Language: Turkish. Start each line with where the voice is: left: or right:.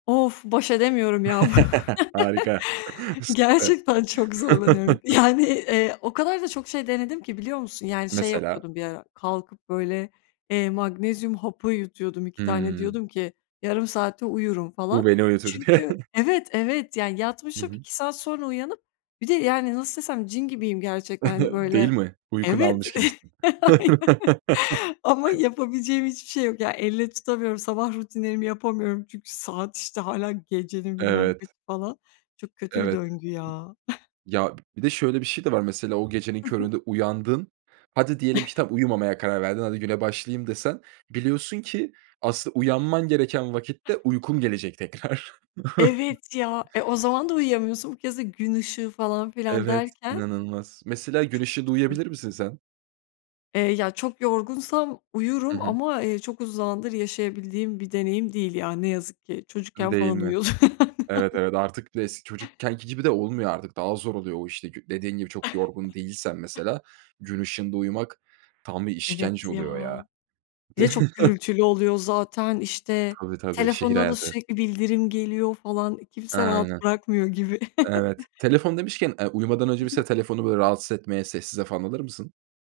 left: Of, baş edemiyorum, ya.
right: Harika. Süper.
left: Gerçekten çok zorlanıyorum. Yani, eee, o kadar da çok şey denedim ki, biliyor musun? Yani, şey
right: Mesela?
left: yapıyordum bir ara, kalkıp böyle, eee, magnezyum hapı yutuyordum, 2 tane
right: Hımm.
left: diyordum ki yarım saate uyurum
right: Bu
left: falan.
right: beni uyutur.
left: Çünkü evet, evet, yani
right: Hı
left: yatmışım,
right: hı.
left: 2 saat sonra uyanıp bir de, yani, nasıl desem, cin gibiyim gerçekten, hani,
right: Değil
left: böyle,
right: mi? Uykunu
left: evet,.
right: almış gibisin.
left: Aynen. Ama yapabileceğim hiçbir şey yok. Yani, elle tutamıyorum, sabah rutinlerimi yapamıyorum. Çünkü saat, işte, hâlâ gecenin bilmem kaçı,
right: Evet.
left: falan. Çok kötü bir
right: Evet.
left: döngü, ya.
right: Ya, b bir de şöyle bir şey de var, mesela o gecenin
left: I hı.
right: köründe uyandın. Hadi, diyelim ki, tamam, uyumamaya karar verdin. Hadi, güne başlayayım desen, biliyorsun ki, asıl uyanman gereken vakitte uykun gelecek tekrar.
left: Evet, ya. E, o zaman da uyuyamıyorsun bu kez de gün ışığı falan filan
right: Evet,
left: derken
right: inanılmaz. Mesela, gün
left: Çok
right: ışığında
left: kötü.
right: uyuyabilir misin sen?
left: Eee, ya, çok yorgunsam
right: Hı
left: uyurum
right: hı.
left: ama, eee, çok uzun zamandır yaşayabildiğim bir deneyim değil ya, ne yazık ki. Çocukken
right: Iıı, değil
left: falan
right: mi?
left: uyuyordum, aynen.
right: Evet, evet, artık bir de es çocukkenki gibi de olmuyor artık. Daha zor oluyor o, işte, kü dediğin gibi çok yorgun değilsen, mesela, gün ışığında uyumak tam bir işkence
left: Evet, ya.
right: oluyor, ya.
left: Bir de çok gürültülü oluyor zaten. İşte,
right: Tabii, tabii. Şehir
left: telefonuna da
right: hayatı.
left: sürekli bildirim geliyor falan. E, kimse rahat
right: Aynen,
left: bırakmıyor gibi.
right: evet. Telefon demişken, eee, uyumadan
left: I
right: önce
left: hı.
right: mese telefonu, böyle, rahatsız etmeye sessize falan alır mısın?